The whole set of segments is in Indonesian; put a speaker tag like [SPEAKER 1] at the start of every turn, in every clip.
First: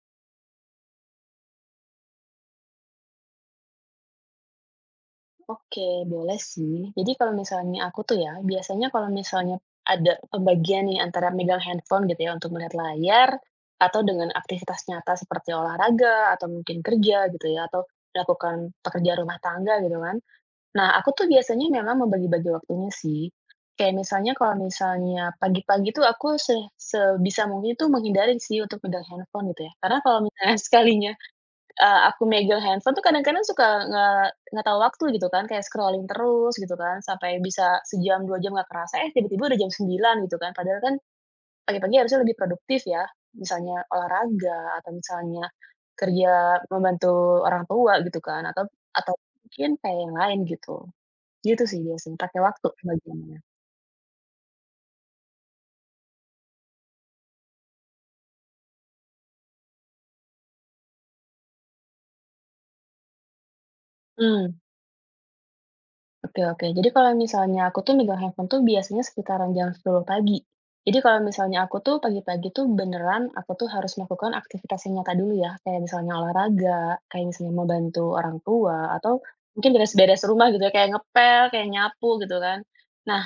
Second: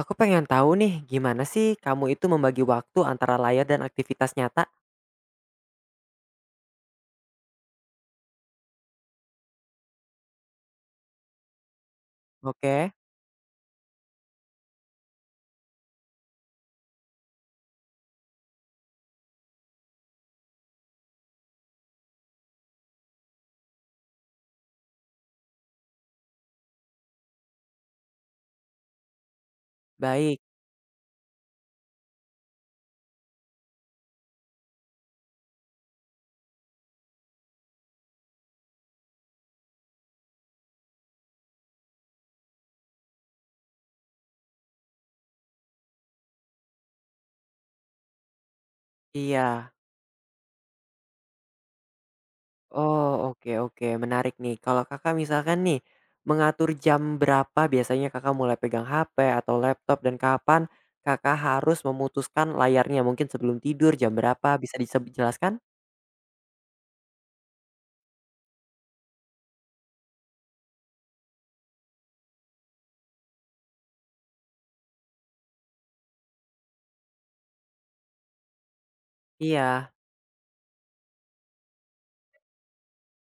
[SPEAKER 1] Aku pengen tahu nih, gimana sih kamu itu membagi waktu antara layar dan aktivitas nyata?
[SPEAKER 2] Oke, boleh sih. Jadi kalau misalnya aku tuh ya, biasanya kalau misalnya ada pembagian nih antara megang handphone gitu ya untuk melihat
[SPEAKER 1] Oke.
[SPEAKER 2] layar, atau dengan aktivitas nyata seperti olahraga, atau mungkin kerja gitu ya, atau melakukan pekerjaan rumah tangga gitu kan. Nah, aku tuh biasanya memang membagi-bagi waktunya sih. Kayak misalnya kalau misalnya pagi-pagi tuh aku sebisa mungkin tuh menghindari sih untuk megang handphone gitu ya. Karena kalau
[SPEAKER 1] Baik,
[SPEAKER 2] misalnya sekalinya aku megang handphone tuh kadang-kadang suka nge nggak tahu waktu gitu kan, kayak scrolling terus gitu kan, sampai bisa sejam, 2 jam nggak kerasa, eh tiba-tiba udah jam 9 gitu kan. Padahal kan pagi-pagi harusnya lebih produktif ya, misalnya olahraga atau misalnya kerja membantu orang tua gitu kan, atau mungkin
[SPEAKER 1] iya.
[SPEAKER 2] kayak yang lain gitu. Gitu sih biasanya, pakai waktu
[SPEAKER 1] Oh,
[SPEAKER 2] pembagiannya.
[SPEAKER 1] oke, oke, menarik nih. Kalau Kakak misalkan nih, mengatur jam berapa biasanya Kakak mulai pegang HP atau laptop dan kapan Kakak harus memutuskan layarnya? Mungkin sebelum tidur jam berapa,
[SPEAKER 2] Mmm.
[SPEAKER 1] bisa dijelaskan?
[SPEAKER 2] Oke oke. Jadi kalau misalnya aku tuh megang handphone tuh biasanya sekitaran jam 10 pagi. Jadi kalau misalnya aku tuh pagi-pagi tuh beneran aku tuh harus melakukan aktivitas yang nyata dulu ya, kayak misalnya olahraga, kayak misalnya mau bantu orang tua, atau mungkin
[SPEAKER 1] Iya,
[SPEAKER 2] beres-beres rumah gitu ya, kayak ngepel, kayak nyapu gitu kan. Nah,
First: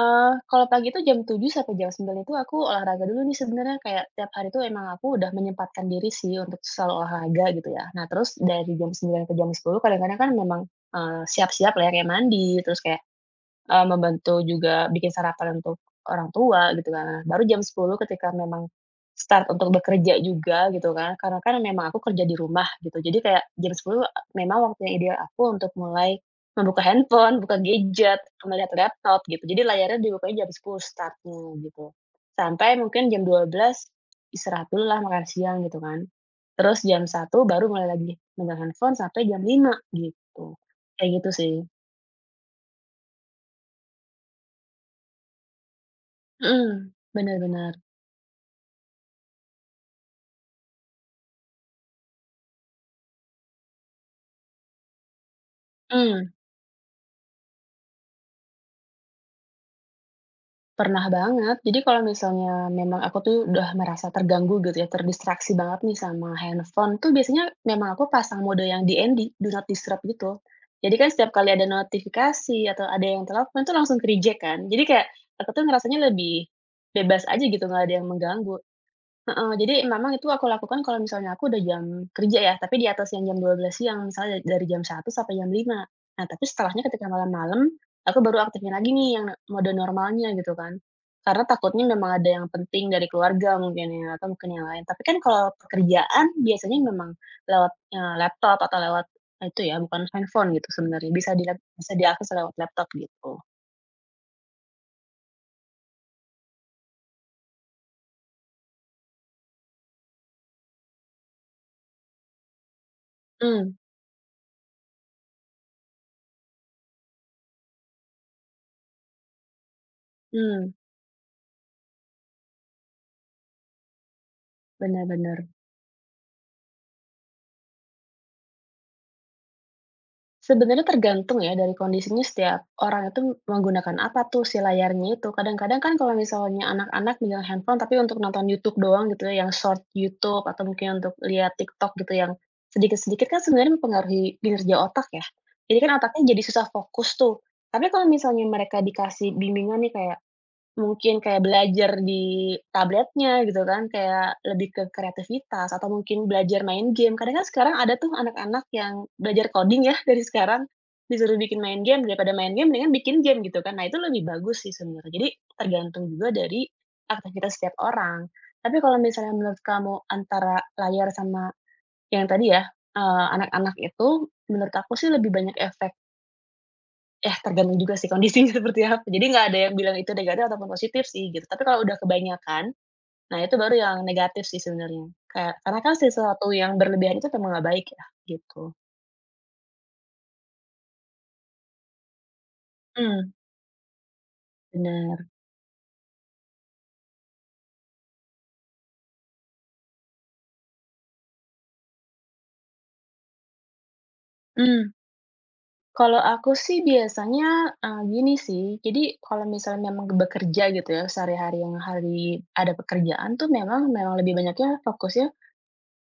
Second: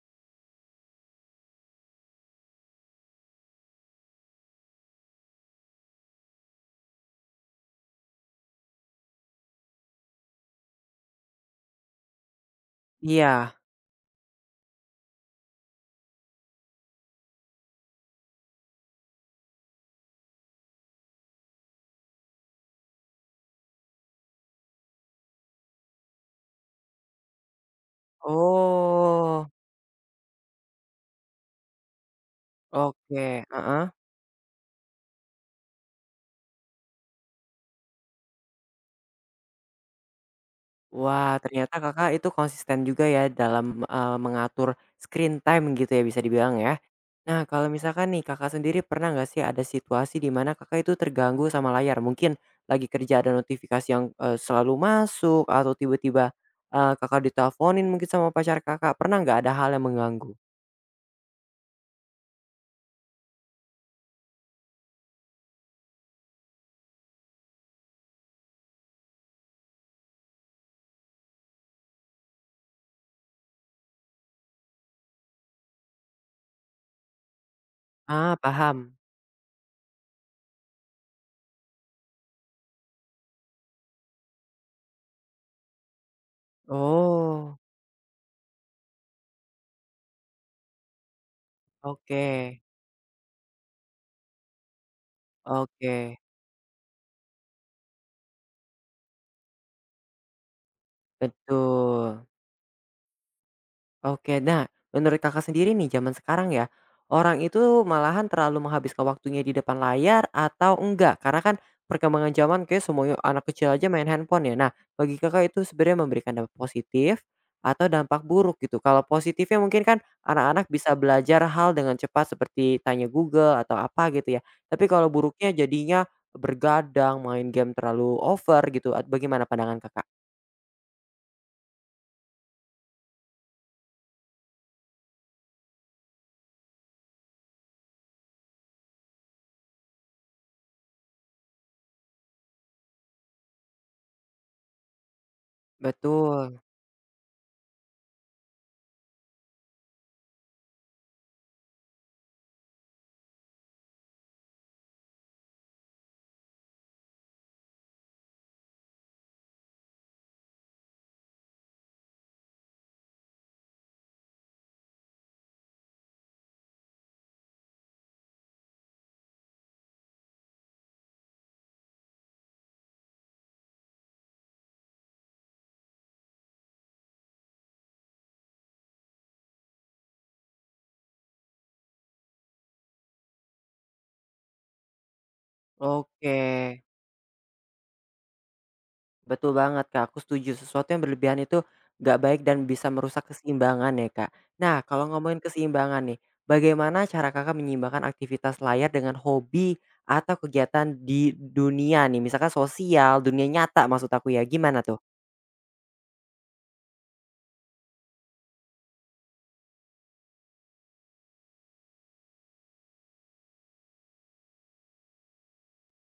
[SPEAKER 2] kalau pagi itu jam 7 sampai jam 9 itu aku olahraga dulu nih sebenarnya, kayak tiap hari tuh emang aku udah menyempatkan diri sih untuk selalu olahraga gitu ya. Nah terus dari jam 9 ke jam 10 kadang-kadang kan memang siap-siap lah ya kayak mandi, terus kayak,
[SPEAKER 1] iya.
[SPEAKER 2] Eee, membantu juga bikin sarapan untuk orang tua gitu kan. Nah, baru jam 10 ketika memang start untuk bekerja juga gitu kan, karena kan memang aku kerja di rumah gitu. Jadi kayak jam 10 memang waktu yang ideal aku untuk mulai membuka handphone, buka gadget, melihat laptop gitu.
[SPEAKER 1] Oh,
[SPEAKER 2] Jadi layarnya dibukanya jam 10 start-nya gitu. Sampai mungkin jam dua
[SPEAKER 1] oke.
[SPEAKER 2] belas istirahat dulu lah, makan siang gitu kan. Terus jam 1 baru mulai lagi megang handphone sampai jam 5 gitu. Kayak gitu
[SPEAKER 1] Wah,
[SPEAKER 2] sih.
[SPEAKER 1] ternyata Kakak itu konsisten juga ya dalam, mengatur screen time gitu ya bisa dibilang ya.
[SPEAKER 2] Mhm, bener
[SPEAKER 1] Nah, kalau
[SPEAKER 2] bener.
[SPEAKER 1] misalkan nih Kakak sendiri pernah nggak sih ada situasi di mana Kakak itu terganggu sama layar? Mungkin lagi kerja ada notifikasi yang, selalu masuk atau
[SPEAKER 2] Mmm,
[SPEAKER 1] tiba-tiba, Kakak diteleponin mungkin sama pacar Kakak, pernah nggak ada hal yang mengganggu?
[SPEAKER 2] pernah banget. Jadi kalau misalnya memang aku tuh udah merasa terganggu gitu ya, terdistraksi banget nih sama handphone tuh biasanya memang aku pasang mode yang DND, Do Not Disturb gitu. Jadi kan setiap kali ada notifikasi atau ada yang telepon tuh langsung ke-reject kan. Jadi kayak aku tuh ngerasanya lebih bebas aja gitu, nggak ada yang
[SPEAKER 1] Ah,
[SPEAKER 2] mengganggu.
[SPEAKER 1] paham.
[SPEAKER 2] Heeh, jadi memang itu aku lakukan kalau misalnya aku udah jam kerja ya, tapi di atas yang jam 12.00 siang, misalnya dari jam 1 sampai jam 5. Nah, tapi setelahnya ketika
[SPEAKER 1] Oh,
[SPEAKER 2] malam-malam, aku baru aktifin lagi nih yang mode normalnya gitu kan. Karena takutnya memang
[SPEAKER 1] oke,
[SPEAKER 2] ada yang penting dari keluarga mungkin ya, atau mungkin yang lain. Tapi kan kalau
[SPEAKER 1] oke,
[SPEAKER 2] pekerjaan biasanya memang lewat, laptop atau lewat eh, itu ya, bukan handphone gitu sebenarnya, bisa
[SPEAKER 1] betul.
[SPEAKER 2] diakses lewat laptop gitu.
[SPEAKER 1] Oke, nah menurut Kakak sendiri nih zaman sekarang ya, orang itu malahan terlalu menghabiskan waktunya di depan layar atau enggak? Karena kan perkembangan zaman kayak semuanya anak
[SPEAKER 2] Hmm,
[SPEAKER 1] kecil aja main handphone ya. Nah, bagi Kakak itu sebenarnya memberikan dampak positif atau dampak buruk gitu. Kalau positifnya mungkin kan
[SPEAKER 2] mhm,
[SPEAKER 1] anak-anak bisa belajar hal dengan cepat seperti tanya Google atau apa gitu ya. Tapi
[SPEAKER 2] benar
[SPEAKER 1] kalau
[SPEAKER 2] bener.
[SPEAKER 1] buruknya jadinya bergadang, main game terlalu over gitu. Bagaimana pandangan Kakak?
[SPEAKER 2] Sebenarnya tergantung ya dari kondisinya setiap orang itu menggunakan apa tuh si layarnya itu. Kadang-kadang kan kalau misalnya anak-anak megang handphone tapi untuk nonton YouTube doang gitu ya, yang short YouTube atau mungkin untuk lihat TikTok gitu yang sedikit-sedikit kan sebenarnya mempengaruhi kinerja otak ya. Jadi kan otaknya jadi
[SPEAKER 1] Betul.
[SPEAKER 2] susah fokus tuh. Tapi kalau misalnya mereka dikasih bimbingan nih kayak mungkin kayak belajar di tabletnya gitu kan, kayak lebih ke kreativitas atau mungkin belajar main game. Kadang kan sekarang ada tuh anak-anak yang belajar coding ya dari sekarang, disuruh bikin main game, daripada main game dengan bikin game gitu kan. Nah itu lebih bagus sih sebenarnya. Jadi tergantung juga dari aktivitas setiap orang. Tapi kalau misalnya menurut kamu antara layar sama yang tadi ya, anak-anak itu, menurut aku sih lebih banyak efek ya tergantung juga sih kondisinya seperti apa. Jadi nggak ada yang bilang itu negatif ataupun positif sih gitu. Tapi kalau udah kebanyakan, nah itu baru yang negatif sih sebenarnya. Kayak karena kan
[SPEAKER 1] Oke.
[SPEAKER 2] sesuatu yang berlebihan itu memang nggak baik ya, gitu.
[SPEAKER 1] Betul banget Kak, aku setuju. Sesuatu yang berlebihan itu nggak baik dan bisa merusak
[SPEAKER 2] Mmm.
[SPEAKER 1] keseimbangan ya Kak. Nah kalau
[SPEAKER 2] Bener.
[SPEAKER 1] ngomongin keseimbangan nih, bagaimana cara Kakak menyeimbangkan aktivitas layar dengan hobi atau kegiatan di dunia nih? Misalkan sosial, dunia nyata maksud aku ya, gimana
[SPEAKER 2] Mmm.
[SPEAKER 1] tuh?
[SPEAKER 2] Kalau aku sih biasanya, gini sih, jadi kalau misalnya memang bekerja gitu ya, sehari-hari yang hari ada pekerjaan tuh memang memang lebih banyaknya fokusnya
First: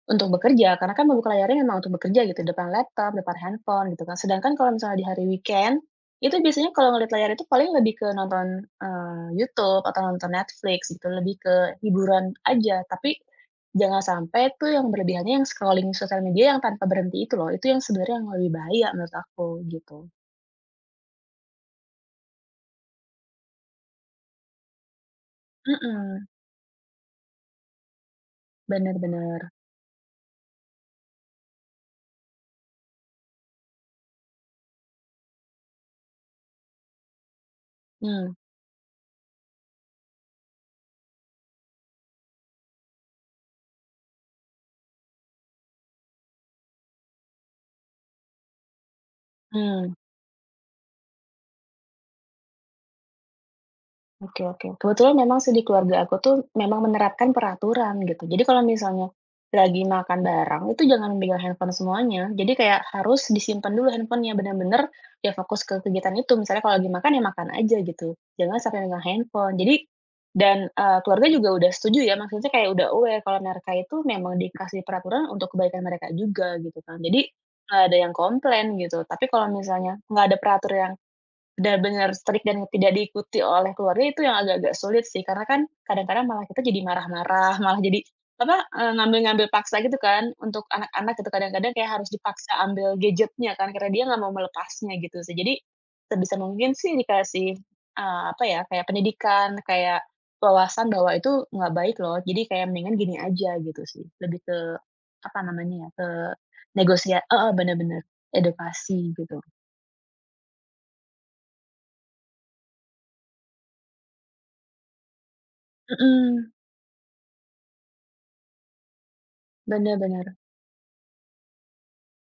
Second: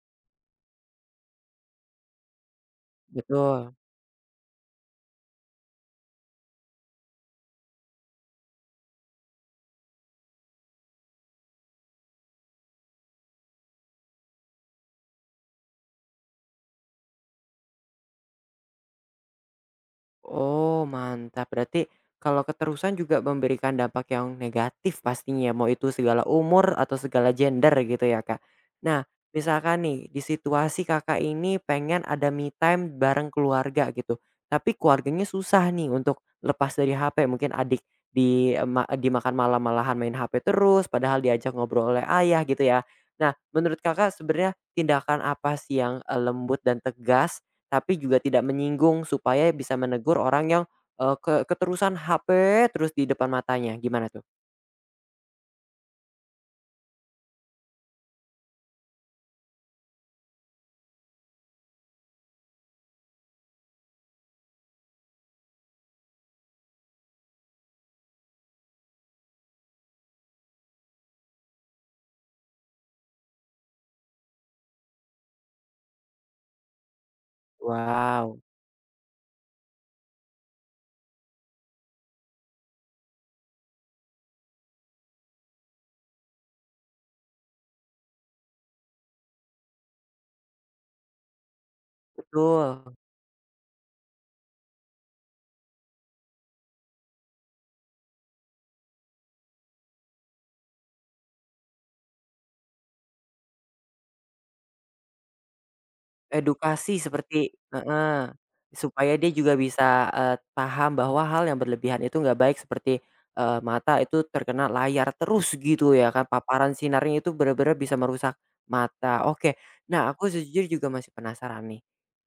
[SPEAKER 2] untuk bekerja, karena kan membuka layarnya memang untuk bekerja gitu, depan laptop, depan
[SPEAKER 1] Betul.
[SPEAKER 2] handphone gitu kan. Sedangkan kalau misalnya di hari weekend, itu biasanya kalau ngeliat layar itu paling lebih ke nonton, YouTube atau nonton Netflix gitu, lebih ke hiburan aja. Tapi jangan sampai tuh yang berlebihannya yang scrolling sosial media yang tanpa berhenti itu loh, itu yang sebenarnya yang lebih bahaya menurut aku gitu.
[SPEAKER 1] Oh, mantap. Berarti kalau keterusan juga memberikan dampak yang negatif pastinya, ya, mau itu
[SPEAKER 2] Mhm,
[SPEAKER 1] segala umur atau segala gender gitu ya, Kak.
[SPEAKER 2] bener
[SPEAKER 1] Nah,
[SPEAKER 2] bener.
[SPEAKER 1] misalkan nih di situasi Kakak ini pengen ada me time bareng keluarga gitu, tapi keluarganya susah nih untuk lepas dari HP, mungkin adik
[SPEAKER 2] Mmm,
[SPEAKER 1] di eh, ma dimakan malam malahan main HP terus padahal diajak ngobrol oleh ayah gitu ya. Nah, menurut Kakak sebenarnya tindakan apa sih yang, lembut dan tegas tapi juga tidak menyinggung supaya bisa
[SPEAKER 2] mhm.
[SPEAKER 1] menegur orang yang, eee, ke keterusan HP terus di depan matanya, gimana tuh?
[SPEAKER 2] Oke oke. Kebetulan memang sih di keluarga aku tuh memang menerapkan peraturan gitu. Jadi kalau misalnya lagi makan bareng itu jangan memegang handphone semuanya. Jadi kayak harus disimpan dulu handphonenya benar-benar ya fokus ke kegiatan itu. Misalnya kalau lagi makan ya makan aja gitu. Jangan sampai megang handphone. Jadi dan keluarga juga udah setuju ya, maksudnya kayak udah aware kalau mereka itu memang dikasih peraturan untuk kebaikan mereka juga gitu kan. Jadi nggak ada yang
[SPEAKER 1] Wow,
[SPEAKER 2] komplain gitu. Tapi kalau misalnya nggak ada peraturan benar-benar strict dan tidak diikuti oleh keluarga itu yang agak-agak sulit sih, karena kan kadang-kadang malah kita jadi marah-marah, malah jadi, apa, ngambil-ngambil paksa gitu kan untuk anak-anak gitu kadang-kadang kayak harus dipaksa ambil
[SPEAKER 1] betul.
[SPEAKER 2] gadgetnya kan karena dia nggak mau melepasnya gitu sih. Jadi, sebisa mungkin sih dikasih, apa ya, kayak pendidikan, kayak wawasan bahwa itu nggak baik loh, jadi kayak mendingan gini aja gitu sih, lebih ke, apa namanya ya, ke
[SPEAKER 1] Edukasi
[SPEAKER 2] negosiasi
[SPEAKER 1] seperti
[SPEAKER 2] heeh, bener bener,
[SPEAKER 1] heeh,
[SPEAKER 2] edukasi
[SPEAKER 1] supaya dia
[SPEAKER 2] gitu.
[SPEAKER 1] juga bisa, paham bahwa hal yang berlebihan itu nggak baik seperti, mata itu terkena layar terus gitu ya kan,
[SPEAKER 2] Mhm,
[SPEAKER 1] paparan sinarnya itu benar-benar bisa merusak mata. Oke,
[SPEAKER 2] bener
[SPEAKER 1] nah aku
[SPEAKER 2] bener,
[SPEAKER 1] sejujurnya juga masih penasaran nih.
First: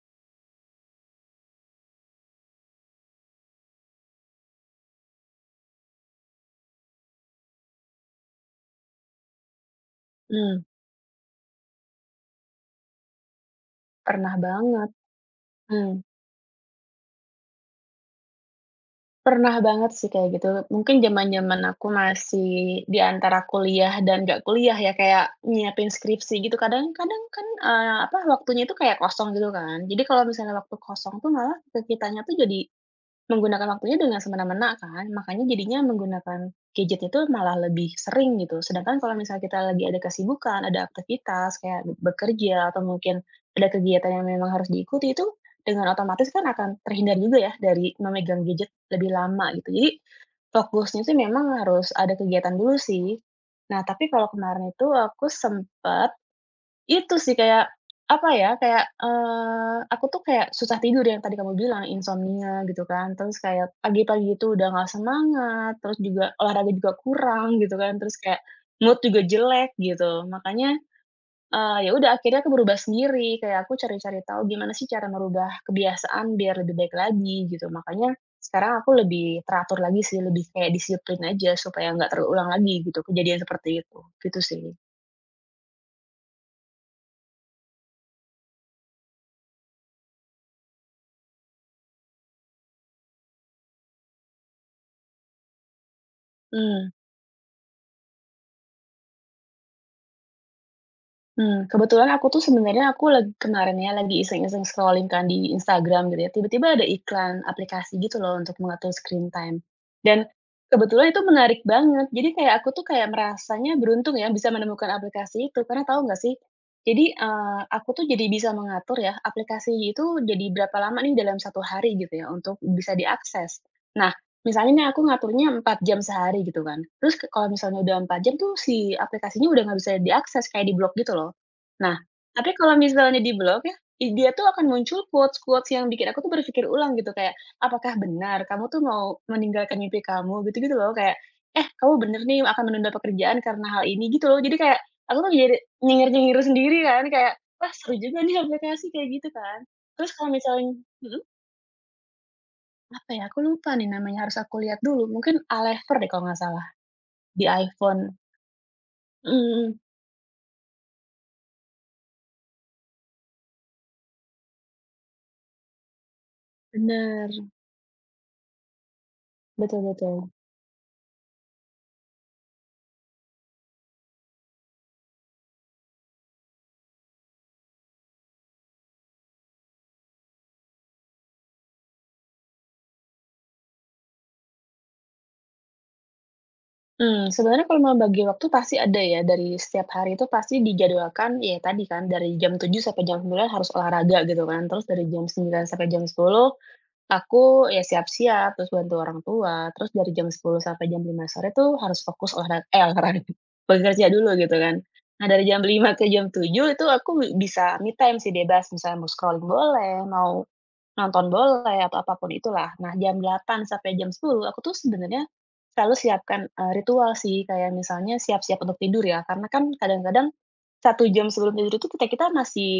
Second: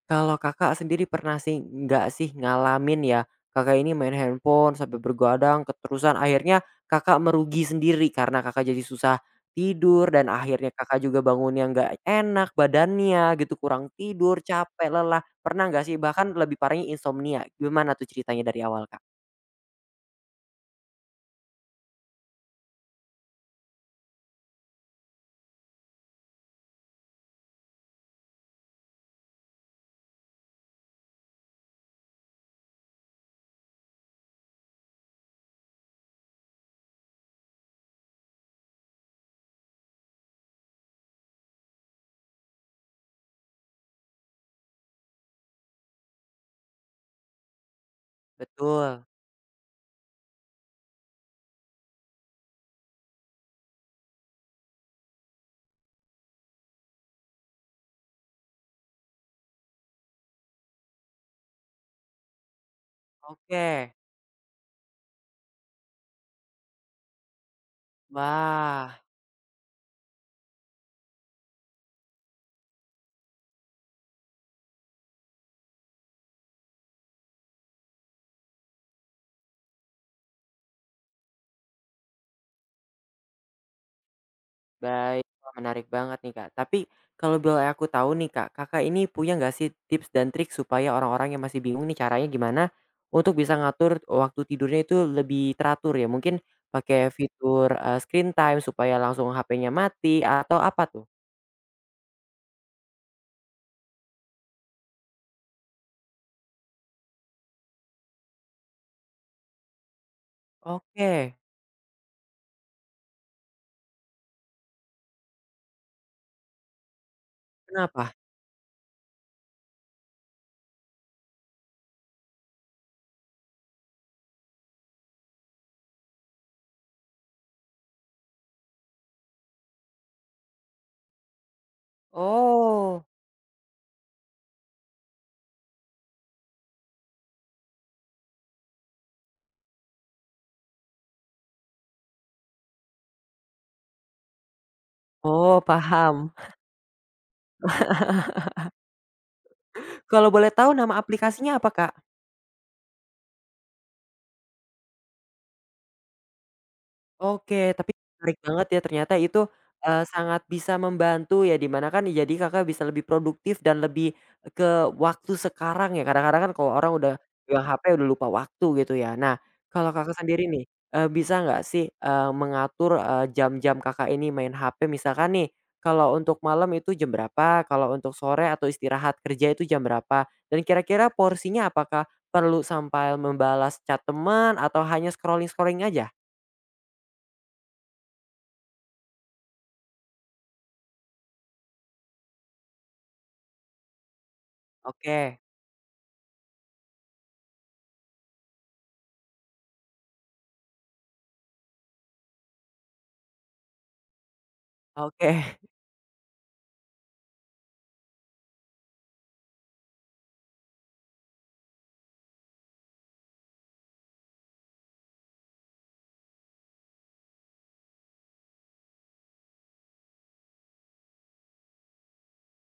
[SPEAKER 1] Kalau Kakak sendiri pernah nggak sih ngalamin ya, Kakak ini main handphone sampai begadang keterusan akhirnya Kakak merugi sendiri karena Kakak jadi susah tidur dan
[SPEAKER 2] mmm.
[SPEAKER 1] akhirnya Kakak juga bangunnya nggak enak badannya gitu, kurang
[SPEAKER 2] Pernah
[SPEAKER 1] tidur,
[SPEAKER 2] banget,
[SPEAKER 1] capek, lelah. Pernah nggak
[SPEAKER 2] mmm,
[SPEAKER 1] sih? Bahkan lebih parahnya insomnia. Gimana tuh ceritanya dari awal, Kak?
[SPEAKER 2] pernah banget sih kayak gitu. Mungkin zaman-zaman aku masih di antara kuliah dan gak kuliah ya, kayak nyiapin skripsi gitu. Kadang-kadang kan, apa, waktunya itu kayak kosong gitu kan. Jadi kalau misalnya waktu kosong tuh malah ke kitanya tuh jadi menggunakan waktunya dengan semena-mena kan, makanya jadinya menggunakan gadget itu malah lebih sering gitu. Sedangkan kalau misalnya kita lagi ada kesibukan, ada aktivitas kayak bekerja atau mungkin ada kegiatan yang memang harus diikuti itu dengan otomatis kan akan terhindar juga ya dari memegang gadget
[SPEAKER 1] Betul.
[SPEAKER 2] lebih lama gitu. Jadi fokusnya sih memang harus ada kegiatan dulu sih. Nah, tapi kalau kemarin itu aku sempat itu sih kayak, apa ya, kayak, aku tuh kayak susah tidur yang tadi kamu bilang, insomnia gitu kan, terus
[SPEAKER 1] Oke.
[SPEAKER 2] kayak pagi-pagi itu udah nggak semangat, terus juga olahraga juga kurang gitu kan, terus kayak
[SPEAKER 1] Wah.
[SPEAKER 2] mood juga jelek gitu. Makanya, ya udah akhirnya aku berubah sendiri, kayak aku cari-cari tahu gimana sih cara merubah kebiasaan biar lebih baik lagi gitu. Makanya sekarang aku lebih teratur lagi sih, lebih kayak disiplin aja supaya nggak terulang lagi gitu kejadian seperti itu, gitu sih.
[SPEAKER 1] Baik, wah menarik banget nih, Kak. Tapi kalau boleh aku tahu nih, Kak, Kakak ini punya nggak sih tips dan trik supaya orang-orang yang masih bingung nih caranya gimana untuk bisa ngatur waktu tidurnya itu lebih teratur ya? Mungkin
[SPEAKER 2] Mmm.
[SPEAKER 1] pakai fitur, screen time supaya langsung HP-nya mati atau apa tuh?
[SPEAKER 2] Kebetulan aku tuh sebenarnya aku lagi kemarin ya lagi iseng-iseng scrolling kan di Instagram gitu ya, tiba-tiba ada iklan aplikasi gitu loh untuk mengatur screen time. Dan kebetulan itu
[SPEAKER 1] Oke,
[SPEAKER 2] menarik banget, jadi kayak aku tuh kayak merasanya beruntung ya bisa menemukan aplikasi itu, karena tahu nggak sih, jadi, aku tuh
[SPEAKER 1] kenapa?
[SPEAKER 2] jadi bisa mengatur ya aplikasi itu jadi berapa lama nih dalam satu hari gitu ya untuk bisa diakses. Nah, misalnya nih aku ngaturnya 4 jam sehari gitu kan, terus ke kalau misalnya udah 4 jam tuh si aplikasinya udah nggak bisa diakses, kayak di blok gitu loh. Nah, tapi kalau
[SPEAKER 1] Oh.
[SPEAKER 2] misalnya di blok ya, dia tuh akan muncul quotes-quotes yang bikin aku tuh berpikir ulang gitu, kayak, "Apakah benar kamu tuh mau meninggalkan mimpi kamu?" Gitu-gitu loh, kayak, "Eh, kamu bener nih akan menunda pekerjaan karena hal ini." Gitu loh. Jadi kayak aku tuh jadi
[SPEAKER 1] Oh, paham.
[SPEAKER 2] nyengir-nyengir sendiri kan, kayak, "Wah seru juga nih aplikasi," kayak gitu kan. Terus kalau
[SPEAKER 1] Kalau boleh tahu
[SPEAKER 2] misalnya
[SPEAKER 1] nama
[SPEAKER 2] mhm?
[SPEAKER 1] aplikasinya apa, Kak?
[SPEAKER 2] Apa ya, aku lupa nih namanya, harus aku lihat dulu. Mungkin Alever deh kalau nggak salah, di
[SPEAKER 1] Oke, tapi
[SPEAKER 2] iPhone.
[SPEAKER 1] menarik banget ya ternyata itu,
[SPEAKER 2] Mhm,
[SPEAKER 1] sangat bisa membantu ya di kan jadi Kakak bisa lebih produktif dan lebih ke waktu sekarang ya kadang-kadang kan kalau orang udah
[SPEAKER 2] bener,
[SPEAKER 1] pegang HP udah lupa waktu gitu ya. Nah
[SPEAKER 2] betul
[SPEAKER 1] kalau Kakak
[SPEAKER 2] betul.
[SPEAKER 1] sendiri nih, bisa nggak sih, mengatur, jam-jam Kakak ini main HP misalkan nih, kalau untuk malam itu jam berapa, kalau untuk sore atau istirahat kerja itu jam berapa? Dan kira-kira porsinya apakah perlu sampai membalas chat teman atau hanya scrolling-scrolling aja?
[SPEAKER 2] Sebenarnya kalau mau bagi waktu pasti ada ya, dari setiap hari itu pasti dijadwalkan, ya tadi kan, dari jam 7 sampai jam 9 harus olahraga gitu kan, terus dari jam
[SPEAKER 1] Oke.
[SPEAKER 2] sembilan sampai jam sepuluh. Aku ya siap-siap, terus bantu orang tua, terus dari jam 10 sampai jam 5 sore tuh harus fokus olahraga eh, olahraga, bekerja dulu gitu kan. Nah
[SPEAKER 1] Oke,
[SPEAKER 2] dari jam 5 ke jam 7 itu aku bisa me time sih bebas, misalnya mau scrolling boleh, mau nonton bola ya atau apa pun itulah. Nah, jam 8 sampai jam 10 aku tuh sebenarnya selalu siapkan, ritual sih, kayak misalnya siap-siap untuk tidur ya, karena kan kadang-kadang 1 jam sebelum tidur itu kita kita masih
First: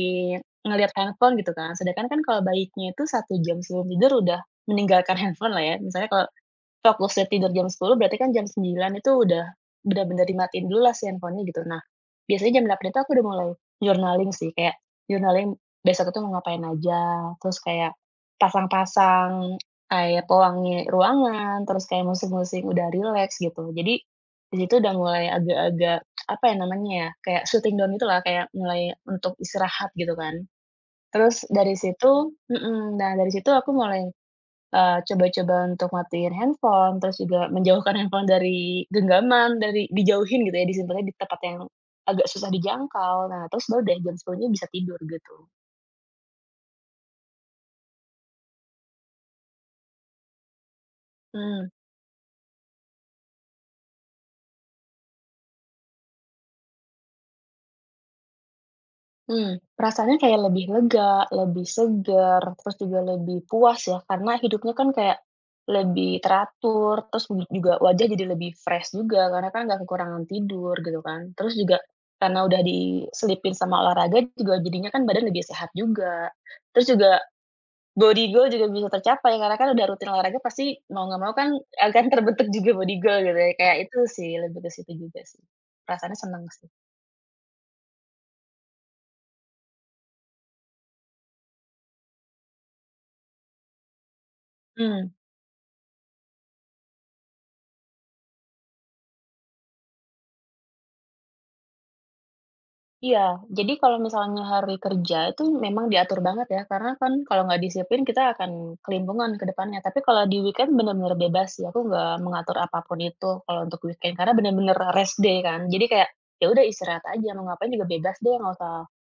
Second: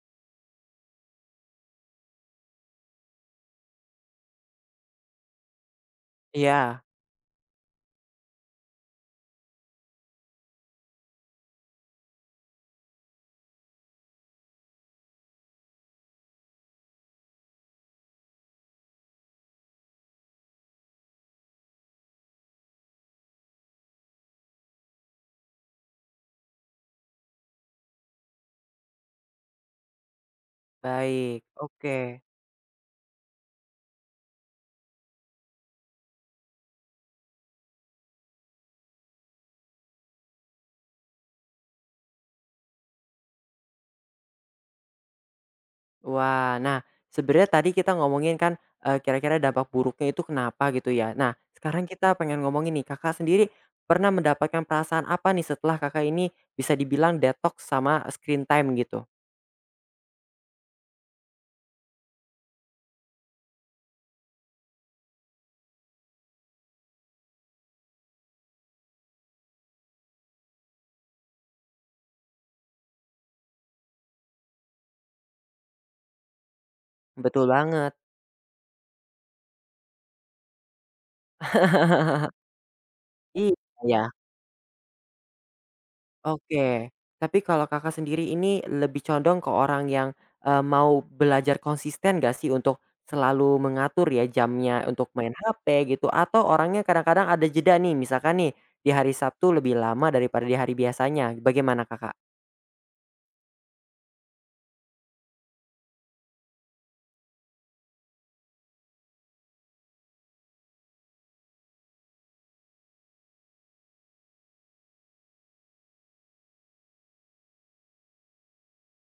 [SPEAKER 2] ngelihat handphone gitu kan, sedangkan kan kalau baiknya itu 1 jam sebelum tidur udah meninggalkan handphone lah ya. Misalnya kalau
[SPEAKER 1] iya,
[SPEAKER 2] fokusnya tidur jam 10 berarti kan jam 9 itu udah bener-bener dimatiin dulu lah si handphone-nya gitu. Nah, biasanya jam 8 itu aku udah mulai journaling sih, kayak journaling besok itu mau ngapain aja, terus kayak pasang-pasang kayak pewangi ruangan, terus kayak musik-musik udah rileks gitu. Jadi di situ udah mulai agak-agak, apa ya namanya ya, kayak shutting down gitu lah, kayak mulai untuk istirahat gitu kan.
[SPEAKER 1] baik,
[SPEAKER 2] Terus dari
[SPEAKER 1] oke.
[SPEAKER 2] situ mhm, nah dari situ aku mulai coba-coba untuk matiin handphone, terus juga menjauhkan handphone dari genggaman, dari dijauhin gitu ya, disimpannya di tempat yang agak susah dijangkau. Nah, terus baru deh jam 10.00 bisa tidur gitu.
[SPEAKER 1] Wah, nah sebenarnya tadi kita ngomongin kan, kira-kira dampak buruknya itu kenapa gitu ya. Nah
[SPEAKER 2] Hmm,
[SPEAKER 1] sekarang kita pengen ngomongin nih, Kakak sendiri pernah mendapatkan perasaan apa nih setelah Kakak ini bisa dibilang detox sama screen time gitu?
[SPEAKER 2] mhm, perasaannya kayak lebih lega, lebih segar, terus juga lebih puas ya, karena hidupnya kan kayak lebih teratur, terus juga wajah jadi lebih fresh juga, karena kan nggak kekurangan tidur gitu kan. Terus juga karena udah diselipin sama olahraga juga jadinya kan badan lebih sehat juga. Terus juga
[SPEAKER 1] Betul banget.
[SPEAKER 2] body goal juga bisa tercapai karena kan udah rutin olahraga pasti mau nggak mau kan akan terbentuk juga body goal gitu ya, kayak itu
[SPEAKER 1] Iya.
[SPEAKER 2] sih, lebih ke situ juga sih. Rasanya seneng sih.
[SPEAKER 1] Oke, tapi kalau Kakak sendiri ini lebih condong ke orang yang, mau belajar konsisten nggak sih untuk selalu mengatur ya jamnya untuk
[SPEAKER 2] Mmm.
[SPEAKER 1] main HP gitu atau orangnya kadang-kadang ada jeda nih misalkan nih di hari Sabtu lebih lama daripada di hari biasanya, bagaimana Kakak?
[SPEAKER 2] Iya, jadi kalau misalnya hari kerja itu memang diatur banget ya, karena kan kalau nggak disiplin kita akan kelimpungan ke depannya. Tapi kalau di weekend benar-benar bebas sih, aku nggak mengatur apapun itu kalau untuk weekend, karena benar-benar rest day kan. Jadi kayak ya udah istirahat aja, mau ngapain juga bebas deh, nggak usah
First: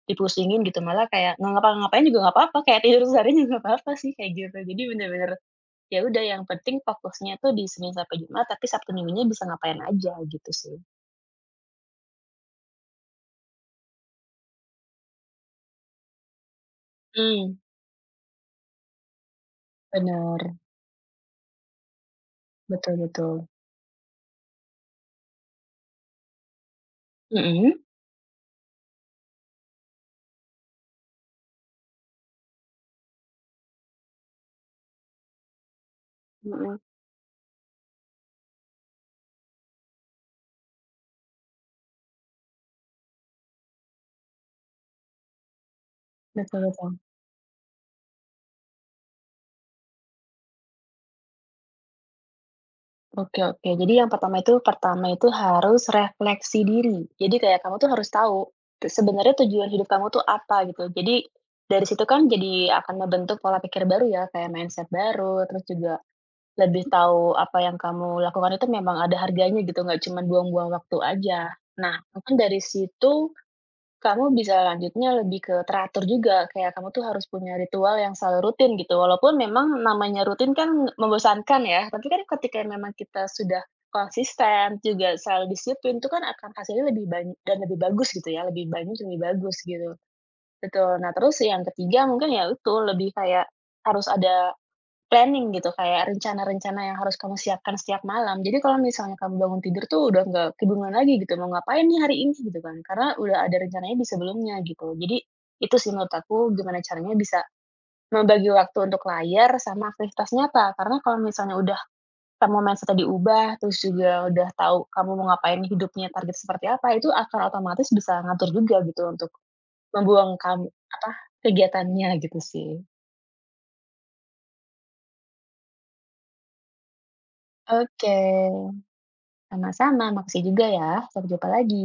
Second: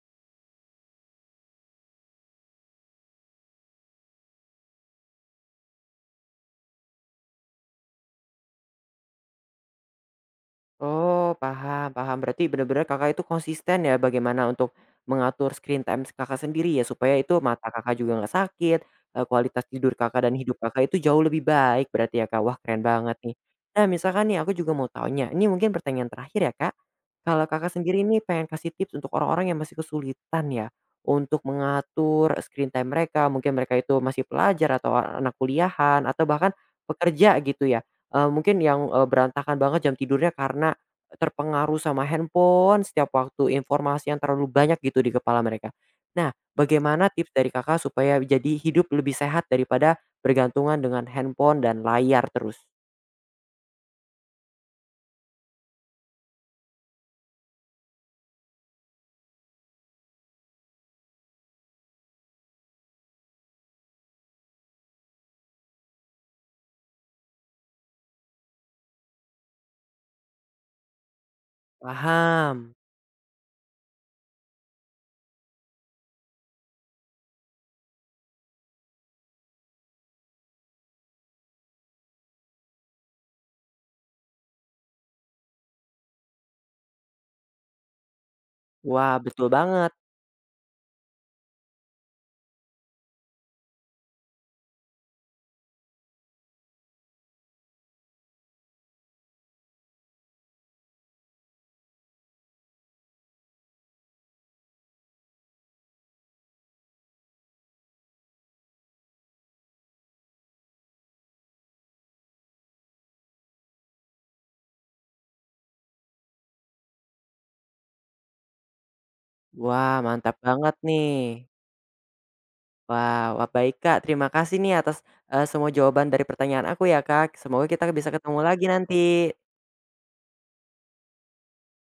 [SPEAKER 2] dipusingin gitu. Malah kayak nggak ngapa-ngapain juga nggak apa-apa, kayak tidur sehari juga nggak apa-apa sih kayak gitu. Jadi benar-benar ya udah yang penting fokusnya tuh di Senin sampai Jumat, tapi Sabtu Minggunya bisa ngapain aja gitu sih.
[SPEAKER 1] Oh, paham, paham. Berarti benar-benar Kakak itu konsisten ya bagaimana untuk mengatur screen time Kakak sendiri ya, supaya itu
[SPEAKER 2] Hmm,
[SPEAKER 1] mata Kakak juga nggak sakit, kualitas tidur Kakak dan
[SPEAKER 2] benar,
[SPEAKER 1] hidup Kakak itu jauh lebih baik berarti ya, Kak. Wah, keren
[SPEAKER 2] betul
[SPEAKER 1] banget nih.
[SPEAKER 2] betul.
[SPEAKER 1] Nah, misalkan nih aku juga mau tanya, ini mungkin pertanyaan terakhir ya, Kak. Kalau
[SPEAKER 2] Mhm.
[SPEAKER 1] Kakak sendiri ini pengen kasih tips untuk orang-orang yang masih kesulitan ya, untuk mengatur screen time mereka, mungkin mereka itu masih pelajar atau anak kuliahan atau bahkan
[SPEAKER 2] Mhm.
[SPEAKER 1] pekerja gitu ya, mungkin yang, berantakan banget jam tidurnya karena terpengaruh sama handphone setiap waktu informasi yang terlalu banyak gitu di kepala mereka. Nah,
[SPEAKER 2] Betul betul.
[SPEAKER 1] bagaimana tips dari Kakak supaya jadi hidup lebih sehat daripada bergantungan dengan handphone dan layar terus?
[SPEAKER 2] Oke oke. Jadi yang pertama itu harus refleksi diri. Jadi kayak kamu tuh harus tahu, sebenarnya tujuan hidup kamu tuh apa gitu. Jadi dari situ kan jadi akan membentuk pola pikir baru ya, kayak mindset baru, terus juga lebih tahu apa yang kamu lakukan itu memang ada harganya gitu, nggak cuma buang-buang waktu aja. Nah, mungkin dari
[SPEAKER 1] Paham.
[SPEAKER 2] situ kamu bisa lanjutnya lebih ke teratur juga, kayak kamu tuh harus punya ritual yang selalu rutin gitu, walaupun memang namanya rutin kan membosankan ya, tapi kan ketika memang kita sudah konsisten, juga selalu disiplin, itu kan akan hasilnya lebih banyak dan lebih bagus gitu ya, lebih banyak dan
[SPEAKER 1] Wah,
[SPEAKER 2] lebih
[SPEAKER 1] betul
[SPEAKER 2] bagus gitu.
[SPEAKER 1] banget.
[SPEAKER 2] Betul, nah terus yang ketiga mungkin ya itu, lebih kayak harus ada planning gitu, kayak rencana-rencana yang harus kamu siapkan setiap malam. Jadi kalau misalnya kamu bangun tidur tuh udah nggak kebingungan lagi gitu, mau ngapain nih hari ini gitu kan, karena udah ada rencananya di sebelumnya gitu. Jadi itu sih menurut aku gimana caranya bisa membagi waktu untuk layar sama aktivitas nyata. Karena kalau misalnya udah kamu mindset diubah, terus juga udah tahu kamu mau ngapain hidupnya, target seperti apa, itu akan otomatis bisa ngatur juga gitu untuk
[SPEAKER 1] Wah,
[SPEAKER 2] membuang
[SPEAKER 1] mantap
[SPEAKER 2] kamu
[SPEAKER 1] banget
[SPEAKER 2] apa,
[SPEAKER 1] nih.
[SPEAKER 2] kegiatannya gitu sih.
[SPEAKER 1] Wah, wah, baik Kak, terima kasih nih atas, semua jawaban dari pertanyaan aku ya Kak. Semoga kita bisa
[SPEAKER 2] Oke.
[SPEAKER 1] ketemu lagi nanti.
[SPEAKER 2] Sama-sama, makasih juga ya. Sampai jumpa lagi.